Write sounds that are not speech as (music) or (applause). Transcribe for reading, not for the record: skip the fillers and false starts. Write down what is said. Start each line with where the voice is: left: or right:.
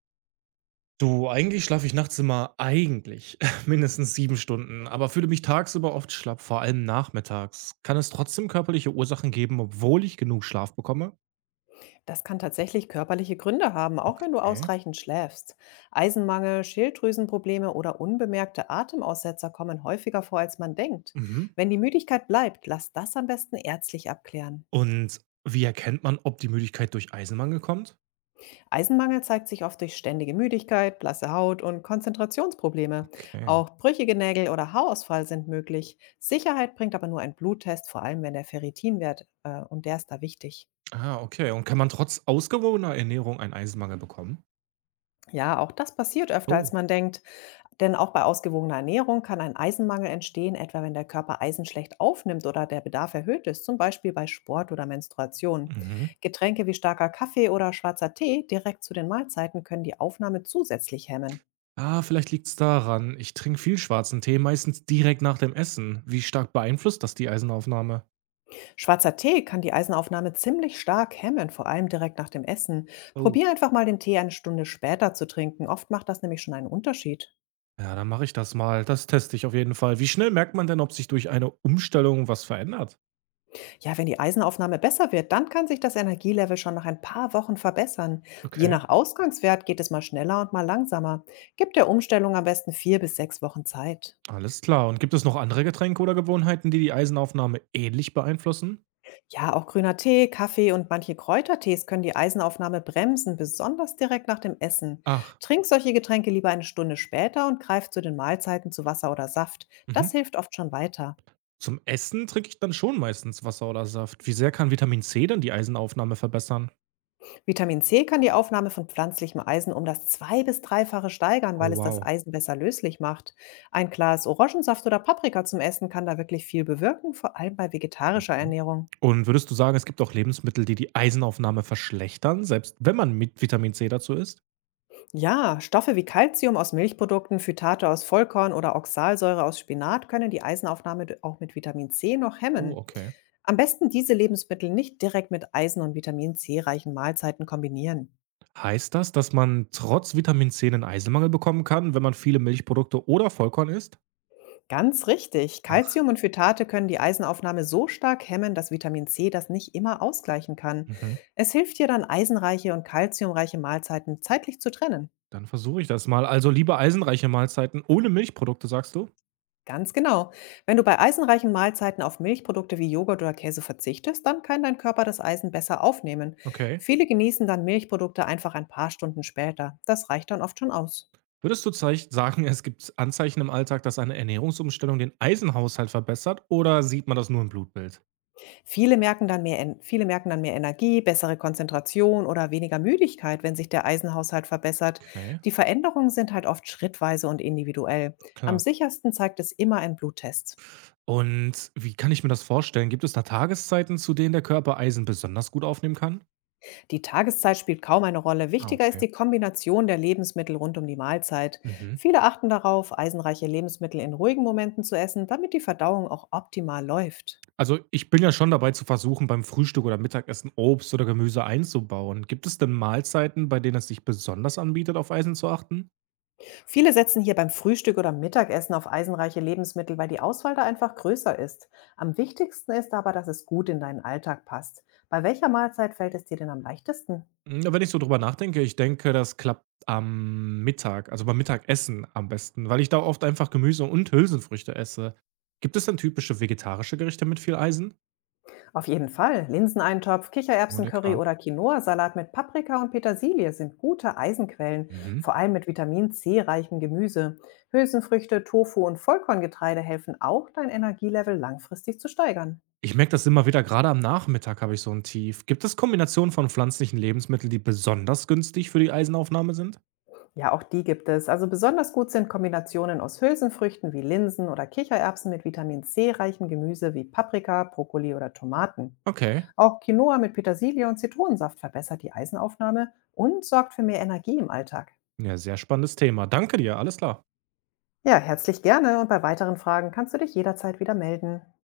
right: Du, eigentlich schlafe ich nachts immer eigentlich (laughs) mindestens 7 Stunden, aber fühle mich tagsüber oft schlapp, vor allem nachmittags. Kann es trotzdem körperliche Ursachen geben, obwohl ich genug Schlaf bekomme?
left: Das kann tatsächlich körperliche Gründe haben, auch wenn du
right: Okay.
left: ausreichend schläfst. Eisenmangel, Schilddrüsenprobleme oder unbemerkte Atemaussetzer kommen häufiger vor, als man denkt.
right: Mhm.
left: Wenn die Müdigkeit bleibt, lass das am besten ärztlich abklären.
right: Und wie erkennt man, ob die Müdigkeit durch Eisenmangel kommt?
left: Eisenmangel zeigt sich oft durch ständige Müdigkeit, blasse Haut und Konzentrationsprobleme.
right: Okay.
left: Auch brüchige Nägel oder Haarausfall sind möglich. Sicherheit bringt aber nur ein Bluttest, vor allem wenn der Ferritinwert und der ist da wichtig.
right: Ah, okay. Und kann man trotz ausgewogener Ernährung einen Eisenmangel bekommen?
left: Ja, auch das passiert öfter,
right: Oh.
left: als man denkt. Denn auch bei ausgewogener Ernährung kann ein Eisenmangel entstehen, etwa wenn der Körper Eisen schlecht aufnimmt oder der Bedarf erhöht ist, zum Beispiel bei Sport oder Menstruation.
right: Mhm.
left: Getränke wie starker Kaffee oder schwarzer Tee direkt zu den Mahlzeiten können die Aufnahme zusätzlich hemmen.
right: Ah, vielleicht liegt es daran, ich trinke viel schwarzen Tee, meistens direkt nach dem Essen. Wie stark beeinflusst das die Eisenaufnahme?
left: Schwarzer Tee kann die Eisenaufnahme ziemlich stark hemmen, vor allem direkt nach dem Essen. Probier einfach mal den Tee 1 Stunde später zu trinken. Oft macht das nämlich schon einen Unterschied.
right: Ja, dann mache ich das mal. Das teste ich auf jeden Fall. Wie schnell merkt man denn, ob sich durch eine Umstellung was verändert?
left: Ja, wenn die Eisenaufnahme besser wird, dann kann sich das Energielevel schon nach ein paar Wochen verbessern. Je
right: Okay,
left: nach Ausgangswert geht es mal schneller und mal langsamer. Gibt der Umstellung am besten 4 bis 6 Wochen Zeit.
right: alles klar. Und gibt es noch andere Getränke oder Gewohnheiten, die die Eisenaufnahme ähnlich beeinflussen?
left: Ja, auch grüner Tee, Kaffee und manche Kräutertees können die Eisenaufnahme bremsen, besonders direkt nach dem Essen.
right: Ach.
left: Trink solche Getränke lieber 1 Stunde später und greif zu den Mahlzeiten zu Wasser oder Saft.
right: Mhm.
left: Das hilft oft schon weiter.
right: Zum Essen trinke ich dann schon meistens Wasser oder Saft. Wie sehr kann Vitamin C dann die Eisenaufnahme verbessern?
left: Vitamin C kann die Aufnahme von pflanzlichem Eisen um das zwei bis dreifache steigern,
right: Oh,
left: weil es das
right: wow.
left: Eisen besser löslich macht. Ein Glas Orangensaft oder Paprika zum Essen kann da wirklich viel bewirken, vor allem bei vegetarischer
right: Mhm.
left: Ernährung.
right: Und würdest du sagen, es gibt auch Lebensmittel, die die Eisenaufnahme verschlechtern, selbst wenn man mit Vitamin C dazu isst?
left: Ja, Stoffe wie Calcium aus Milchprodukten, Phytate aus Vollkorn oder Oxalsäure aus Spinat können die Eisenaufnahme auch mit Vitamin C noch
right: Oh,
left: hemmen.
right: okay.
left: Am besten diese Lebensmittel nicht direkt mit Eisen und Vitamin C reichen Mahlzeiten kombinieren.
right: Heißt das, dass man trotz Vitamin C 'nen Eisenmangel bekommen kann, wenn man viele Milchprodukte oder Vollkorn isst?
left: Ganz richtig.
right: Ach.
left: Calcium und Phytate können die Eisenaufnahme so stark hemmen, dass Vitamin C das nicht immer ausgleichen kann.
right: Mhm.
left: Es hilft dir dann, eisenreiche und calciumreiche Mahlzeiten zeitlich zu trennen.
right: Dann versuche ich das mal. Also lieber eisenreiche Mahlzeiten ohne Milchprodukte, sagst du?
left: Ganz genau. Wenn du bei eisenreichen Mahlzeiten auf Milchprodukte wie Joghurt oder Käse verzichtest, dann kann dein Körper das Eisen besser aufnehmen.
right: Okay.
left: Viele genießen dann Milchprodukte einfach ein paar Stunden später. Das reicht dann oft schon aus.
right: Würdest du zeich sagen, es gibt Anzeichen im Alltag, dass eine Ernährungsumstellung den Eisenhaushalt verbessert, oder sieht man das nur im Blutbild?
left: Viele merken dann mehr Energie, bessere Konzentration oder weniger Müdigkeit, wenn sich der Eisenhaushalt verbessert.
right: Okay,
left: Die Veränderungen sind halt oft schrittweise und individuell. Am
right: klar.
left: sichersten zeigt es immer ein Bluttest.
right: Und wie kann ich mir das vorstellen? Gibt es da Tageszeiten, zu denen der Körper Eisen besonders gut aufnehmen kann?
left: Die Tageszeit spielt kaum eine Rolle.
right: Ah,
left: Wichtiger ist
right: okay.
left: die Kombination der Lebensmittel rund um die Mahlzeit.
right: Mhm.
left: Viele achten darauf, eisenreiche Lebensmittel in ruhigen Momenten zu essen, damit die Verdauung auch optimal läuft.
right: Also, ich bin ja schon dabei zu versuchen, beim Frühstück oder Mittagessen Obst oder Gemüse einzubauen. Gibt es denn Mahlzeiten, bei denen es sich besonders anbietet, auf Eisen zu achten?
left: Viele setzen hier beim Frühstück oder Mittagessen auf eisenreiche Lebensmittel, weil die Auswahl da einfach größer ist. Am wichtigsten ist aber, dass es gut in deinen Alltag passt. Bei welcher Mahlzeit fällt es dir denn am leichtesten?
right: Wenn ich so drüber nachdenke, ich denke, das klappt am Mittag, also beim Mittagessen am besten, weil ich da oft einfach Gemüse und Hülsenfrüchte esse. Gibt es denn typische vegetarische Gerichte mit viel Eisen?
left: Auf jeden Fall. Linseneintopf,
right: Nur
left: Kichererbsencurry
right: lecker.
left: oder Quinoa-Salat mit Paprika und Petersilie sind gute Eisenquellen,
right: Mhm.
left: vor allem mit Vitamin C reichem Gemüse. Hülsenfrüchte, Tofu und Vollkorngetreide helfen auch, dein Energielevel langfristig zu steigern.
right: Ich merke das immer wieder, gerade am Nachmittag habe ich so ein Tief. Gibt es Kombinationen von pflanzlichen Lebensmitteln, die besonders günstig für die Eisenaufnahme sind?
left: Ja, auch die gibt es. Also besonders gut sind Kombinationen aus Hülsenfrüchten wie Linsen oder Kichererbsen mit Vitamin C-reichem Gemüse wie Paprika, Brokkoli oder Tomaten.
right: Okay.
left: Auch Quinoa mit Petersilie und Zitronensaft verbessert die Eisenaufnahme und sorgt für mehr Energie im Alltag.
right: Ja, sehr spannendes Thema. Danke dir, alles klar.
left: Ja, herzlich gerne und bei weiteren Fragen kannst du dich jederzeit wieder melden.